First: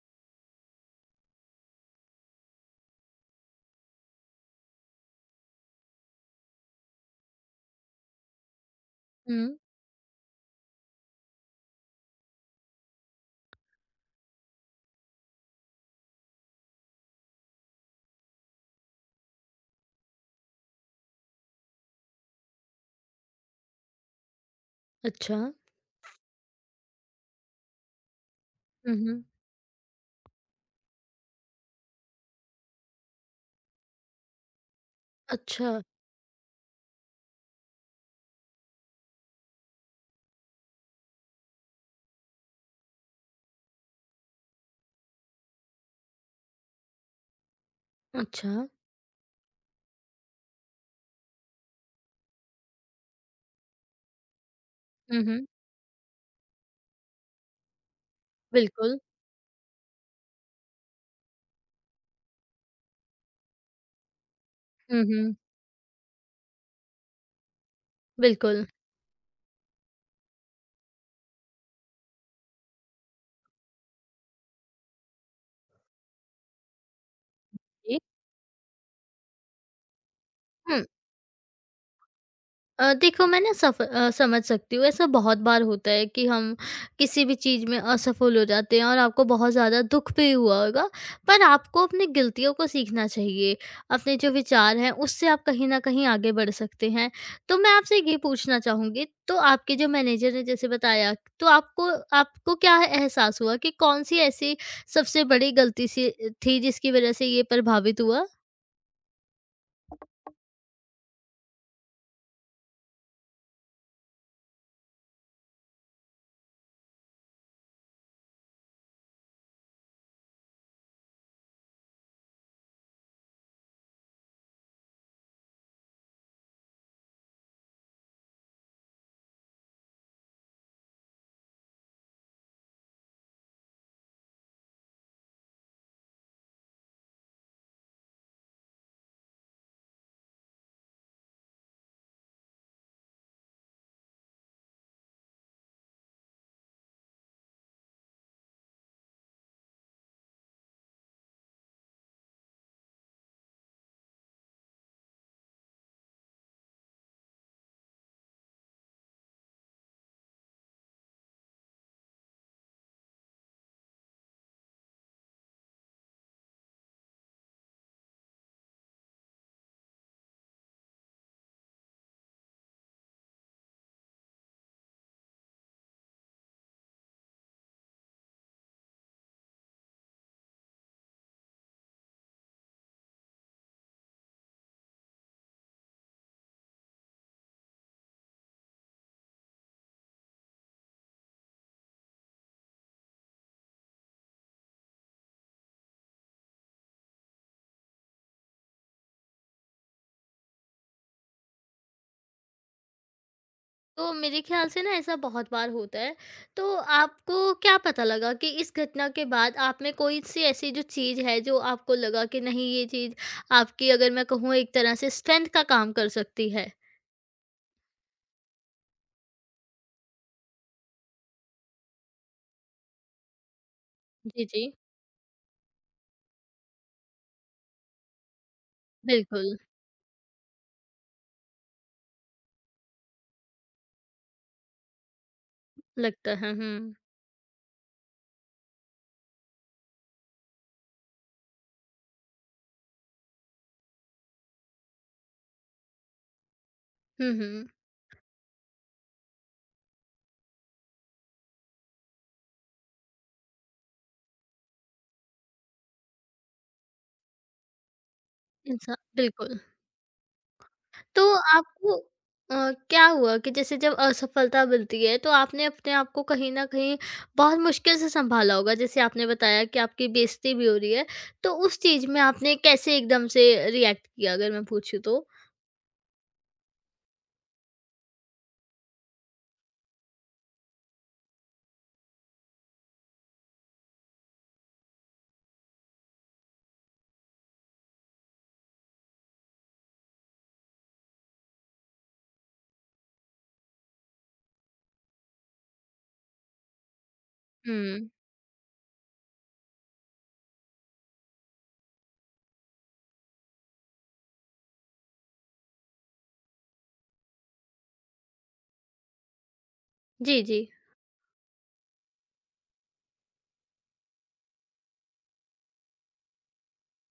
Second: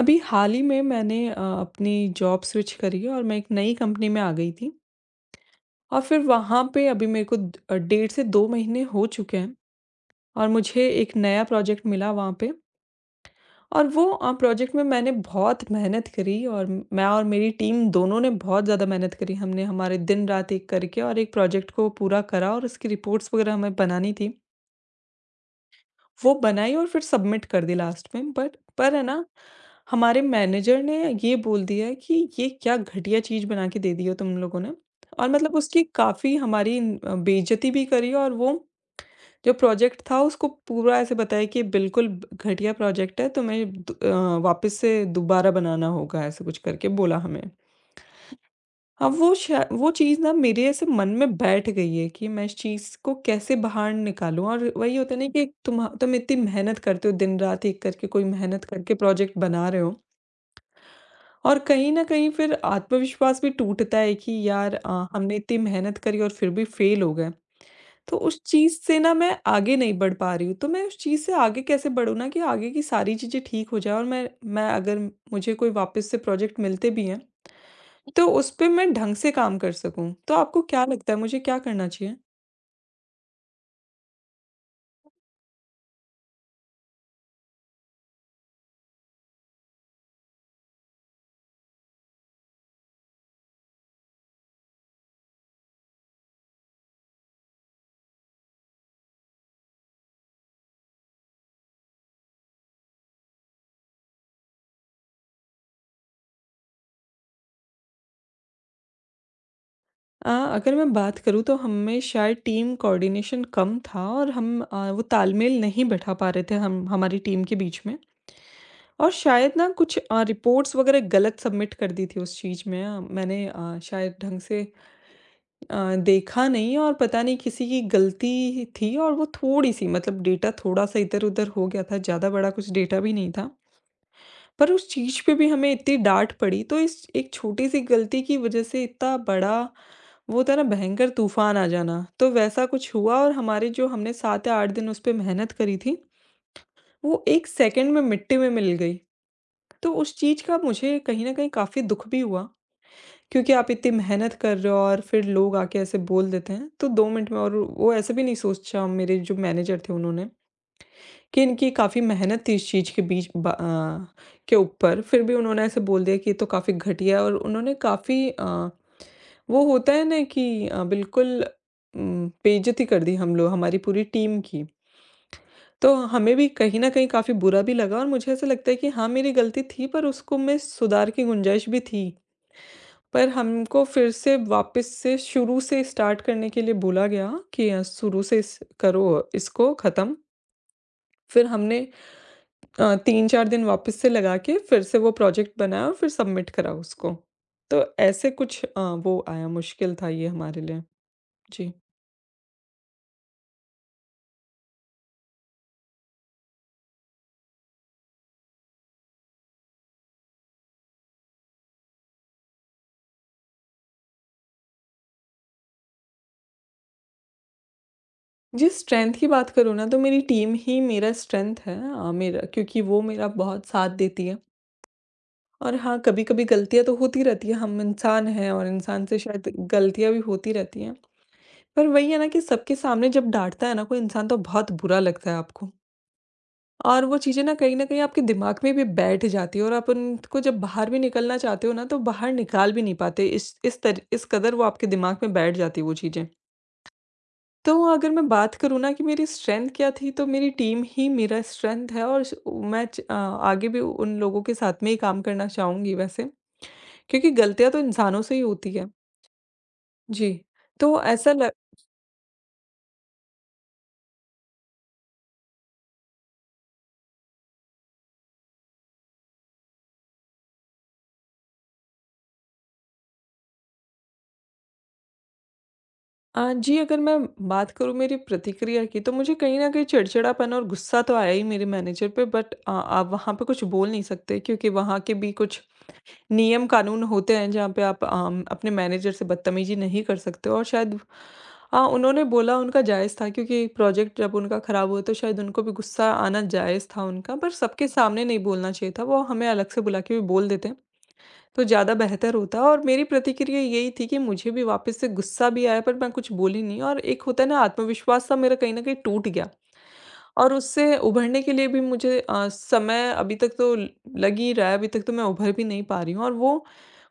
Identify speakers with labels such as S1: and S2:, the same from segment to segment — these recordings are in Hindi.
S1: अभी हाल ही में मैंने अपनी जॉब स्विच करी है और मैं एक नई कंपनी में आ गई थी। और फिर वहाँ पे अभी मेरे को डेढ़ से दो महीने हो चुके हैं।
S2: हुँ,
S1: और मुझे एक नया प्रोजेक्ट मिला वहाँ पे। और वो प्रोजेक्ट में मैंने बहुत मेहनत करी, और मैं और मेरी टीम दोनों ने बहुत ज़्यादा मेहनत करी। हमने हमारे दिन रात एक करके और एक प्रोजेक्ट को पूरा करा, और उसकी रिपोर्ट्स वगैरह हमें बनानी थी।
S2: अच्छा।
S1: वो बनाई और फिर सबमिट कर दी लास्ट में, बट पर
S2: हुँ,
S1: है ना,
S2: हुँ।
S1: हमारे मैनेजर ने ये बोल दिया कि ये क्या घटिया चीज़ बना के दे दी हो तुम लोगों ने। और मतलब
S2: अच्छा,
S1: उसकी काफ़ी हमारी बेइज्जती भी करी। और वो जो प्रोजेक्ट था उसको पूरा ऐसे बताया कि ये बिल्कुल घटिया प्रोजेक्ट है, तुम्हें वापस से दोबारा बनाना होगा, ऐसे कुछ करके बोला हमें।
S2: अच्छा।
S1: हाँ, वो चीज़ ना मेरे ऐसे मन में बैठ गई है कि मैं इस चीज़ को कैसे बाहर निकालूँ। और वही होता है
S2: हुँ,
S1: ना कि
S2: हुँ।
S1: तुम इतनी मेहनत करते हो, दिन-रात एक करके कोई मेहनत करके
S2: बिल्कुल।
S1: प्रोजेक्ट बना रहे हो, और कहीं न कहीं फिर आत्मविश्वास भी टूटता है कि यार,
S2: हुँ,
S1: हमने
S2: हुँ।
S1: इतनी मेहनत करी और फिर भी फेल हो गए। तो उस
S2: बिल्कुल।
S1: चीज़ से ना मैं आगे नहीं बढ़ पा रही हूँ, तो मैं उस चीज़ से आगे कैसे बढ़ूँ ना कि आगे की सारी चीज़ें ठीक हो जाएँ, और मैं अगर मुझे कोई वापस से प्रोजेक्ट मिलते भी हैं
S2: जी।
S1: तो उस पे मैं ढंग से काम कर सकूँ। तो आपको क्या
S2: हुँ।
S1: लगता है मुझे क्या करना चाहिए?
S2: देखो, मैं ना समझ सकती हूँ। ऐसा बहुत बार होता है कि हम किसी भी चीज़ में असफल हो जाते हैं, और आपको बहुत ज़्यादा दुख भी हुआ होगा, पर आपको अपनी ग़लतियों को सीखना चाहिए। अपने जो विचार हैं, उससे आप कहीं न कहीं आगे बढ़ सकते हैं। तो मैं आपसे ये पूछना चाहूँगी, तो आपके जो मैनेजर ने जैसे बताया, तो आपको आपको क्या एहसास हुआ कि कौन-सी ऐसी सबसे बड़ी ग़लती सी थी, जिसकी वज़ह से ये प्रभावित हुआ?
S1: अगर मैं बात करूँ तो हमें शायद टीम कोऑर्डिनेशन कम था, और हम वो तालमेल नहीं बैठा पा रहे थे, हम हमारी टीम के बीच में। और शायद ना कुछ रिपोर्ट्स वग़ैरह गलत सबमिट कर दी थी। उस चीज़ में मैंने शायद ढंग से देखा नहीं, और पता नहीं किसी की गलती थी, और वो थोड़ी-सी, मतलब, डेटा थोड़ा-सा इधर-उधर हो गया था, ज़्यादा बड़ा कुछ डेटा भी नहीं था। पर उस चीज़ पे भी हमें इतनी डाँट पड़ी, तो इस एक छोटी-सी गलती की वज़ह से इतना बड़ा, वो होता है ना भयंकर तूफ़ान आ जाना, तो वैसा कुछ हुआ। और हमारे जो हमने 7 या 8 दिन उस पे मेहनत करी थी, वो 1 सेकंड में मिट्टी में मिल गई। तो उस चीज़ का मुझे कहीं न कहीं काफ़ी दुःख भी हुआ, क्योंकि आप इतनी मेहनत कर रहे हो और फिर लोग आके ऐसे बोल देते हैं, तो 2 मिनट में। और वो ऐसे भी नहीं सोचा मेरे जो मैनेजर थे उन्होंने, कि इनकी काफ़ी मेहनत थी इस चीज़ के बीच, के ऊपर। फिर भी उन्होंने ऐसे बोल दिया कि ये तो काफ़ी घटिया है, और उन्होंने काफ़ी, वो होता है ना कि, बिल्कुल बेइज़्ज़ती कर दी हम लोग हमारी पूरी टीम की। तो हमें भी कहीं न कहीं काफ़ी बुरा भी लगा, और मुझे ऐसा लगता है कि हाँ, मेरी गलती थी पर उसको में सुधार की गुंजाइश भी थी। पर हमको फिर से वापस से शुरू से स्टार्ट करने के लिए बोला गया कि शुरू से इस करो इसको ख़त्म। फिर हमने 3-4 दिन वापस से लगा के फिर से वो प्रोजेक्ट बनाया और फिर सबमिट करा उसको। तो ऐसे कुछ वो आया, मुश्किल था ये हमारे लिए। जी।
S2: तो मेरे ख़्याल से ना ऐसा बहुत बार होता है। तो आपको क्या पता लगा कि इस घटना के बाद आप में कोई-सी ऐसी जो चीज़ है, जो आपको लगा कि नहीं, ये चीज़ आपकी, अगर मैं कहूँ, एक तरह से स्ट्रेंथ का काम कर सकती है?
S1: जी, स्ट्रेंथ की बात करूँ ना, तो मेरी टीम ही मेरा स्ट्रेंथ है, मेरा, क्योंकि वो मेरा बहुत साथ देती है।
S2: जी, जी।
S1: और हाँ, कभी-कभी गलतियाँ तो होती रहती हैं, हम इंसान हैं और इंसान से शायद
S2: बिल्कुल,
S1: गलतियाँ भी होती रहती हैं। पर वही है ना कि सबके सामने जब डाँटता है ना कोई इंसान तो बहुत बुरा लगता है आपको।
S2: लगता है। हुँ।
S1: और वो चीज़ें ना कहीं न कहीं आपके दिमाग में भी बैठ जाती है, और आप उनको जब बाहर भी निकलना चाहते हो ना, तो बाहर निकाल भी नहीं पाते। इस कदर वो आपके दिमाग में बैठ जाती है वो चीज़ें।
S2: हुँ, हुँ।
S1: तो अगर मैं बात करूँ ना कि मेरी स्ट्रेंथ क्या थी, तो मेरी टीम ही मेरा स्ट्रेंथ है, और श मैं आगे भी उन लोगों के साथ में ही काम करना चाहूँगी वैसे, क्योंकि गलतियाँ तो इंसानों से ही होती है।
S2: इंसा बिल्कुल।
S1: जी। तो ऐसा
S2: तो आपको अ, क्या हुआ कि जैसे जब असफलता मिलती है, तो आपने अपने आप को कहीं न कहीं बहुत मुश्किल से सँभाला होगा। जैसे आपने बताया कि आपकी बेइज़्ज़ती भी हो रही है, तो उस चीज़ में आपने कैसे एकदम से रिएक्ट किया, अगर मैं पूछूँ तो?
S1: जी, अगर मैं बात करूँ मेरी प्रतिक्रिया की, तो मुझे कहीं न कहीं चिड़चिड़ापन और गुस्सा तो आया ही मेरे मैनेजर पे, बट आप वहाँ पे कुछ बोल नहीं सकते, क्योंकि वहाँ के भी कुछ नियम कानून होते हैं जहाँ पे आप अपने मैनेजर से बदतमीज़ी नहीं कर सकते हो। और शायद उन्होंने बोला उनका जायज़ था, क्योंकि प्रोजेक्ट जब उनका ख़राब हुआ तो शायद उनको भी गुस्सा आना जायज़ था उनका, पर सबके
S2: हुँ।
S1: सामने नहीं बोलना चाहिए था, वो हमें अलग से बुला के भी बोल देते हैं, तो ज़्यादा बेहतर होता। और मेरी प्रतिक्रिया यही थी कि मुझे भी वापस से गुस्सा भी आया पर मैं कुछ बोली नहीं, और एक होता है ना आत्मविश्वास सा, मेरा कहीं ना कहीं टूट गया।
S2: जी,
S1: और
S2: जी।
S1: उससे उभरने के लिए भी मुझे समय, अभी तक तो लग ही रहा है। अभी तक तो मैं उभर भी नहीं पा रही हूँ, और वो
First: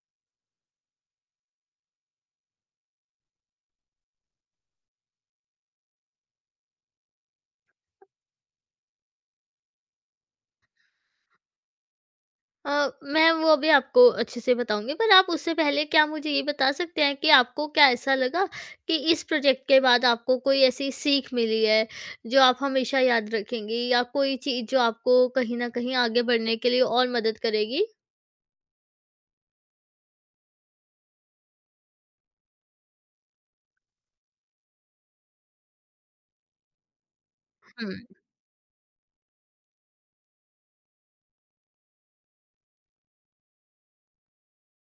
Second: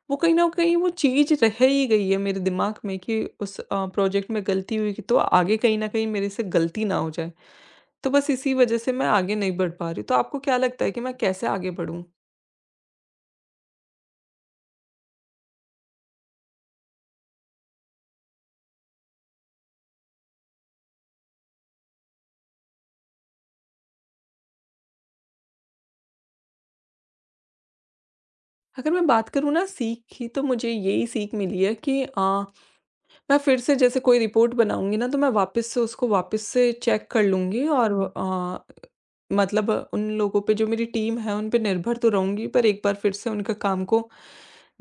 S1: वो कहीं ना कहीं वो चीज रह ही गई है मेरे दिमाग में कि उस प्रोजेक्ट में गलती हुई, कि तो आगे कहीं ना कहीं मेरे से गलती ना हो जाए। तो बस इसी वजह से मैं आगे नहीं बढ़ पा रही, तो आपको क्या लगता है कि मैं कैसे आगे बढ़ूं?
S2: मैं वो अभी आपको अच्छे से बताऊँगी, पर आप उससे पहले क्या मुझे ये बता सकते हैं कि आपको क्या ऐसा लगा कि इस प्रोजेक्ट के बाद आपको कोई ऐसी सीख मिली है, जो आप हमेशा याद रखेंगी, या कोई चीज़ जो आपको कहीं न कहीं आगे बढ़ने के लिए और मदद करेगी?
S1: अगर मैं बात करूँ ना सीख की, तो मुझे यही सीख मिली है कि मैं फिर से जैसे कोई रिपोर्ट बनाऊँगी ना तो मैं वापस से उसको वापस से चेक कर लूँगी। और
S2: हुँ।
S1: मतलब उन लोगों पे जो मेरी टीम है उन पे निर्भर तो रहूँगी, पर एक बार फिर से उनका काम को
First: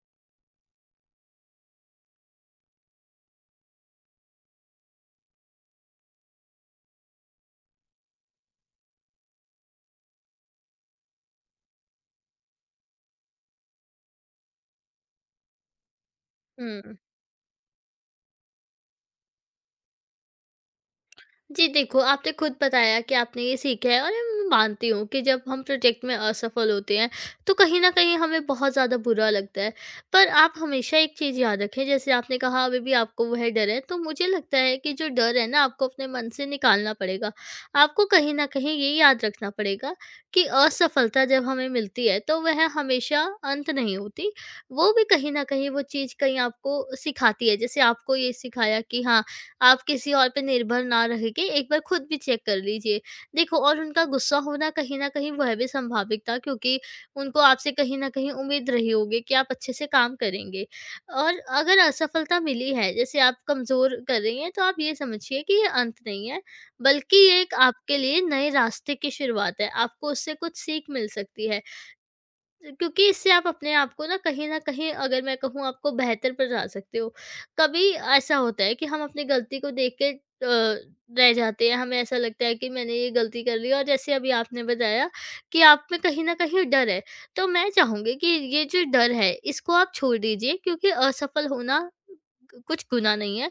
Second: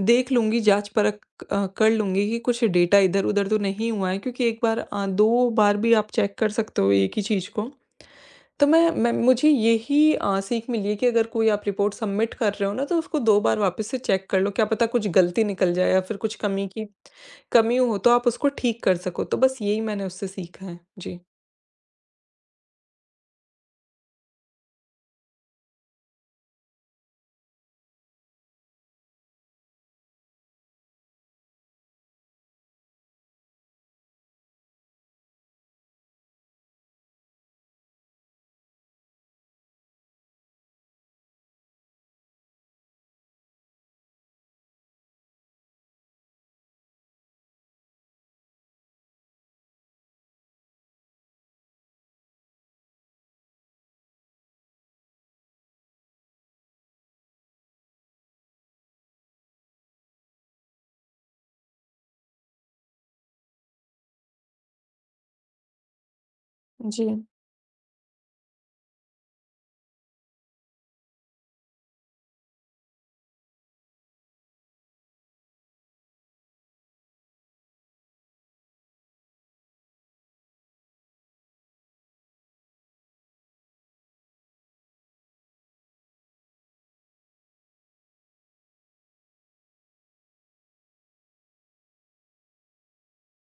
S1: देख लूँगी, जांच परख कर लूँगी कि कुछ डेटा इधर-उधर तो नहीं हुआ है, क्योंकि एक बार, 2 बार भी आप चेक कर सकते हो एक ही चीज़ को। तो मैं मुझे यही सीख मिली है कि अगर कोई आप रिपोर्ट सबमिट कर रहे हो ना तो उसको 2 बार वापस से चेक कर लो, क्या पता कुछ गलती निकल जाए या फिर कुछ
S2: हुँ।
S1: कमी हो तो आप उसको ठीक कर सको। तो बस यही मैंने उससे सीखा है। जी।
S2: जी, देखो, आपने खुद बताया कि आपने ये सीखा है, और ये मैं मानती हूँ कि जब हम प्रोजेक्ट में असफल होते हैं, तो कहीं न कहीं हमें बहुत ज़्यादा बुरा लगता है। पर आप हमेशा एक चीज़ याद रखें, जैसे आपने कहा, अभी भी आपको वह डर है, तो मुझे लगता है कि जो डर है ना, आपको अपने मन से निकालना पड़ेगा। आपको कहीं न कहीं ये याद रखना पड़ेगा कि असफलता जब हमें मिलती है, तो वह हमेशा अंत नहीं होती। वो भी कहीं न कहीं वो चीज़ कहीं आपको सिखाती है। जैसे आपको ये सिखाया कि हाँ, आप किसी और पे निर्भर ना रह के एक बार खुद भी चेक कर लीजिए। देखो, और उनका गुस्सा होना कहीं न कहीं वह भी संभाविक था, क्योंकि उनको आपसे कहीं न कहीं उम्मीद रही होगी कि आप अच्छे से काम करेंगे। और अगर असफलता मिली है, जैसे आप कमज़ोर कर रही हैं, तो आप ये समझिए कि ये अंत नहीं है, बल्कि
S1: जी,
S2: ये एक आपके लिए नए रास्ते की शुरुआत है। आपको उससे कुछ सीख मिल सकती है। क्योंकि इससे आप अपने आप को ना कहीं न कहीं, अगर मैं कहूँ, आपको बेहतर पर जा सकते हो। कभी ऐसा होता है कि हम अपनी गलती को देख के रह जाते हैं, हमें ऐसा लगता है कि मैंने ये गलती कर ली, और जैसे अभी आपने बताया कि आप में कहीं न कहीं डर है। तो मैं चाहूँगी कि ये जो डर है, इसको आप छोड़ दीजिए, क्योंकि असफल होना कुछ गुनाह नहीं है।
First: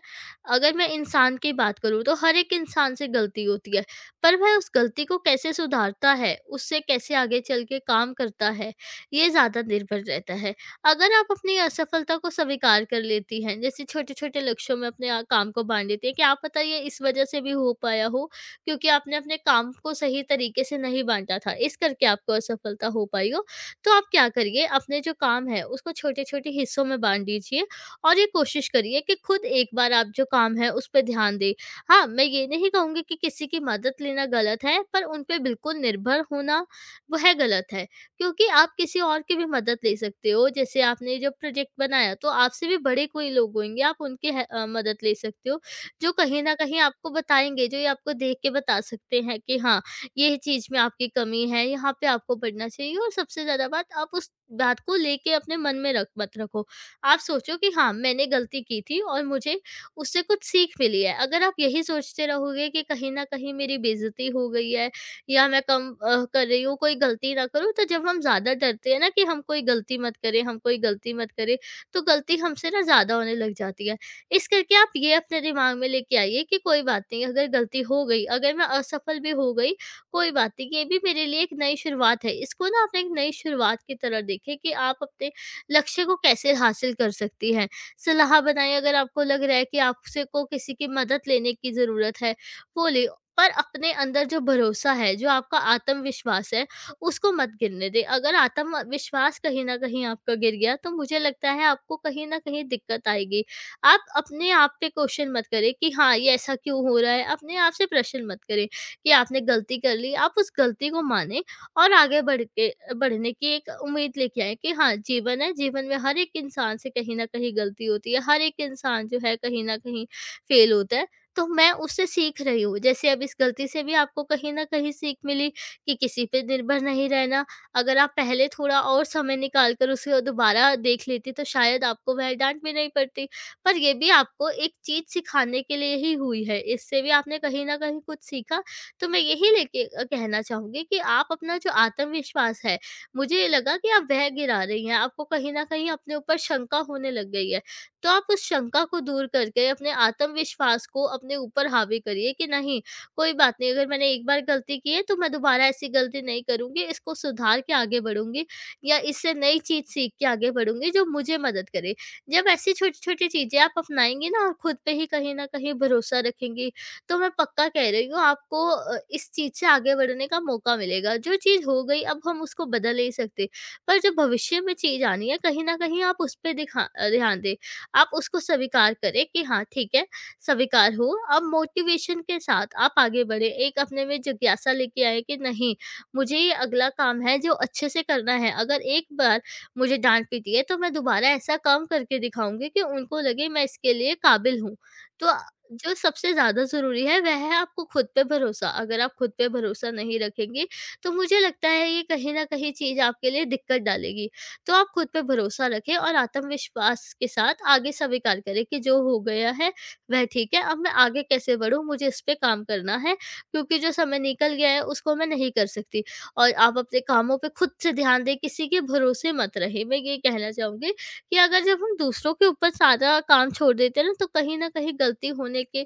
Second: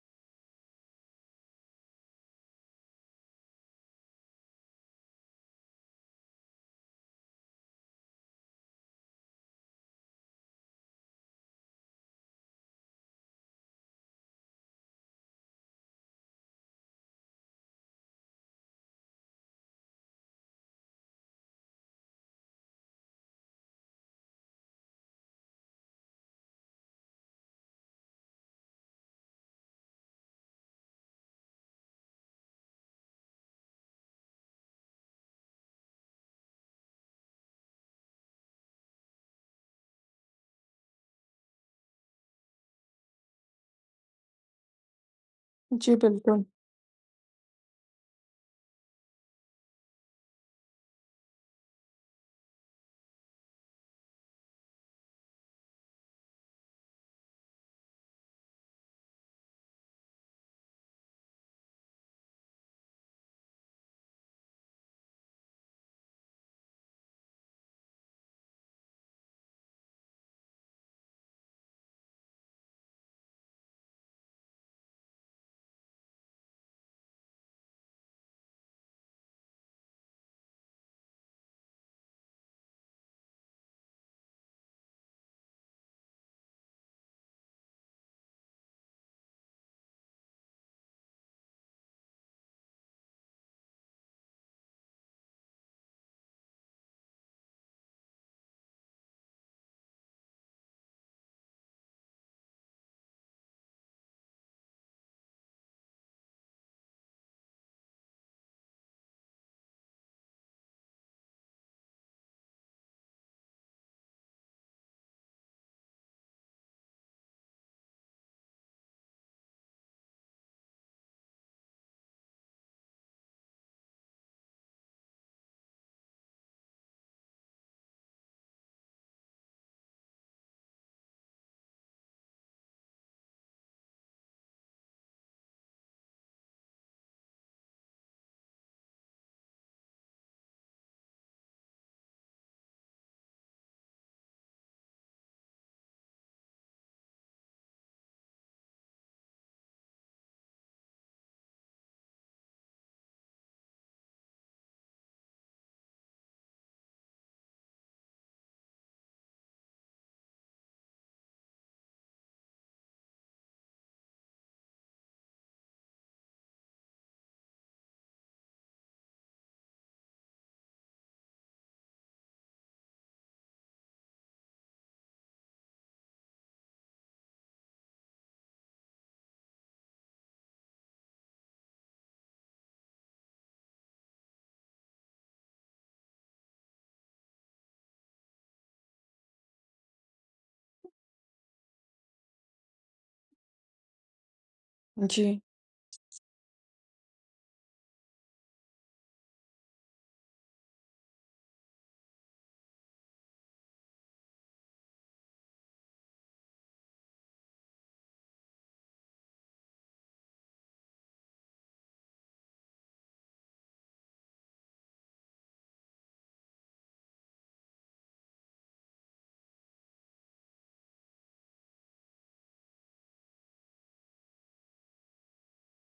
S2: अगर मैं इंसान की बात करूँ, तो हर एक इंसान से गलती होती है, पर वह उस गलती को कैसे सुधारता है, उससे कैसे आगे चल के काम करता है, ये ज़्यादा निर्भर रहता है। अगर आप अपनी असफलता को स्वीकार कर लेती हैं, जैसे छोटे-छोटे लक्ष्यों में अपने काम को बाँट लेती हैं, क्या पता ये इस वजह से भी हो पाया हो, क्योंकि आपने अपने काम को सही तरीके से नहीं बाँटा था, इस करके आपको असफलता हो पाई हो। तो आप क्या करिए, अपने जो काम है उसको छोटे-छोटे हिस्सों में बाँट दीजिए, और ये कोशिश करिए कि खुद एक बार आप जो काम है उस पे ध्यान दें। हाँ, मैं ये नहीं कहूँगी कि किसी की मदद लेना गलत है, पर उन पे बिल्कुल निर्भर होना वह गलत है। क्योंकि आप किसी और की भी मदद ले सकते हो। जैसे आपने जब प्रोजेक्ट बनाया, तो आपसे भी बड़े कोई लोग होंगे, आप उनकी मदद ले सकते हो,
S1: जी,
S2: जो कहीं
S1: बिल्कुल।
S2: न कहीं आपको बताएँगे, जो ये आपको देख के बता सकते हैं कि हाँ, ये चीज़ में आपकी कमी है, यहाँ पे आपको बढ़ना चाहिए। और सबसे ज़्यादा बात, आप उस बात को लेके अपने मन में रख मत रखो। आप सोचो कि हाँ, मैंने गलती की थी और मुझे उससे कुछ सीख मिली है। अगर आप यही सोचते रहोगे कि कहीं न कहीं मेरी बेइज़्ज़ती हो गई है, या मैं कर रही हूँ, कोई गलती ना करूँ। तो जब हम ज़्यादा डरते हैं ना कि हम कोई गलती मत करें, हम कोई गलती मत करें, तो गलती हमसे ना ज़्यादा होने लग जाती है। इस करके आप ये अपने दिमाग में लेके आइए कि कोई बात नहीं, अगर गलती हो गई, अगर मैं असफल भी हो गई, कोई बात नहीं, ये भी मेरे लिए एक नई शुरुआत है। इसको ना आप एक नई शुरुआत की तरह देखें कि आप अपने लक्ष्य को कैसे हासिल कर सकती हैं। सलाह बनाएँ, अगर आपको लग रहा है कि आपसे को किसी की मदद लेने की ज़रूरत है, वो लें। पर अपने अंदर जो भरोसा है, जो आपका आत्मविश्वास है, उसको मत गिरने दें। अगर आत्मविश्वास कहीं न कहीं आपका गिर गया, तो मुझे लगता है आपको कहीं न कहीं दिक्कत आएगी। आप अपने आप पे क्वेश्चन मत करें कि हाँ, ये ऐसा क्यों हो रहा है? अपने आप से प्रश्न मत करें कि आपने गलती कर ली। आप उस गलती को मानें और आगे बढ़ के बढ़ने की एक उम्मीद लेके आएँ कि हाँ, जीवन है, जीवन में हर एक इंसान से कहीं न कहीं गलती होती है, हर एक इंसान जो है कहीं न कहीं फेल होता है। तो मैं उससे सीख रही हूँ। जैसे अब इस गलती से भी आपको कहीं न कहीं सीख मिली कि किसी पे निर्भर नहीं रहना। अगर आप पहले थोड़ा और समय निकाल कर उसे दोबारा देख लेती, तो शायद आपको वह डाँट भी नहीं पड़ती। पर ये भी आपको एक चीज़ सिखाने के लिए ही हुई है। इससे भी आपने कहीं न कहीं कुछ सीखा। तो मैं यही लेके कहना चाहूँगी कि आप अपना जो आत्मविश्वास है, मुझे लगा कि आप वह गिरा रही हैं। आपको कहीं न कहीं अपने ऊपर शंका होने लग गई है। तो आप उस शंका को दूर करके अपने आत्मविश्वास को अपने ऊपर हावी करिए कि नहीं, कोई बात नहीं, अगर मैंने एक बार गलती की है, तो मैं दोबारा ऐसी गलती नहीं करूंगी, इसको सुधार के आगे बढ़ूंगी, या इससे नई चीज सीख के आगे बढ़ूंगी जो मुझे मदद करे। जब ऐसी छोटी छोटी चीजें आप अपनाएंगी ना, और खुद पे ही कहीं ना कहीं भरोसा रखेंगी, तो मैं पक्का कह रही हूँ, आपको इस चीज से आगे बढ़ने का मौका मिलेगा। जो चीज हो गई, अब हम उसको बदल नहीं सकते, पर जब भविष्य में चीज आनी है, कहीं ना कहीं आप उस पर दिखा ध्यान दें। आप उसको स्वीकार करें कि हाँ, ठीक है, स्वीकार हो। अब मोटिवेशन के साथ आप आगे बढ़ें, एक अपने में जिज्ञासा लेके आएँ कि नहीं, मुझे ये अगला काम है जो अच्छे से करना है। अगर एक बार मुझे डाँट पीटी है, तो मैं दोबारा ऐसा काम करके दिखाऊँगी कि उनको लगे मैं इसके लिए काबिल हूँ।
S1: जी।
S2: तो जो सबसे ज़्यादा ज़रूरी है वह है आपको खुद पे भरोसा। अगर आप खुद पे भरोसा नहीं रखेंगे, तो मुझे लगता है ये कहीं न कहीं चीज़ आपके लिए दिक्कत डालेगी। तो आप खुद पे भरोसा रखें और आत्मविश्वास के साथ आगे स्वीकार करें कि जो हो गया है वह ठीक है। अब मैं आगे कैसे बढ़ूँ, मुझे इस पे काम करना है, क्योंकि जो समय निकल गया है उसको मैं नहीं कर सकती। और आप अपने कामों पे खुद से ध्यान दें, किसी के भरोसे मत रहे मैं ये कहना चाहूंगी कि अगर, जब हम दूसरों के ऊपर सारा काम छोड़ देते हैं ना, तो कहीं ना कहीं गलती होने के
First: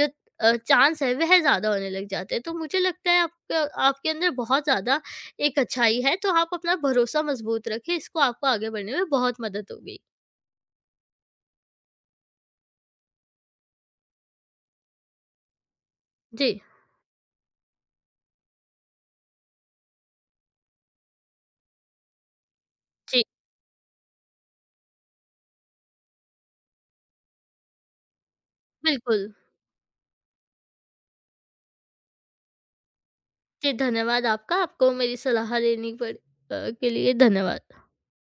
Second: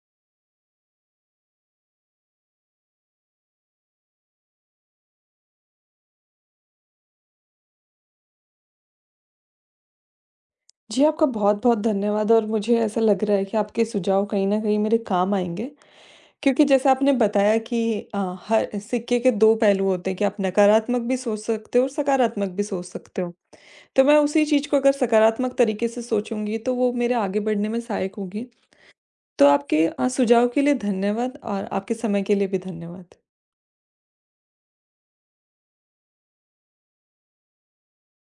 S2: जो चांस है वह ज्यादा होने लग जाते हैं। तो मुझे लगता है आपके आपके अंदर बहुत ज्यादा एक अच्छाई है, तो आप अपना भरोसा मज़बूत रखें, इसको आपको आगे बढ़ने में बहुत मदद होगी।
S1: जी, आपका बहुत-बहुत धन्यवाद, और मुझे ऐसा लग रहा है कि आपके सुझाव कहीं न कहीं मेरे काम आएँगे।
S2: जी,
S1: क्योंकि जैसा आपने बताया कि अ, हर सिक्के के दो पहलू होते हैं कि आप नकारात्मक भी सोच सकते हो और सकारात्मक भी सोच सकते
S2: जी,
S1: हो। तो मैं उसी चीज़ को अगर सकारात्मक तरीके से सोचूँगी तो वो मेरे आगे बढ़ने में सहायक होगी।
S2: बिल्कुल।
S1: तो आपके सुझाव के लिए धन्यवाद, और आपके समय के लिए भी धन्यवाद।
S2: जी, धन्यवाद आपका, आपको मेरी सलाह लेने पर के लिए धन्यवाद।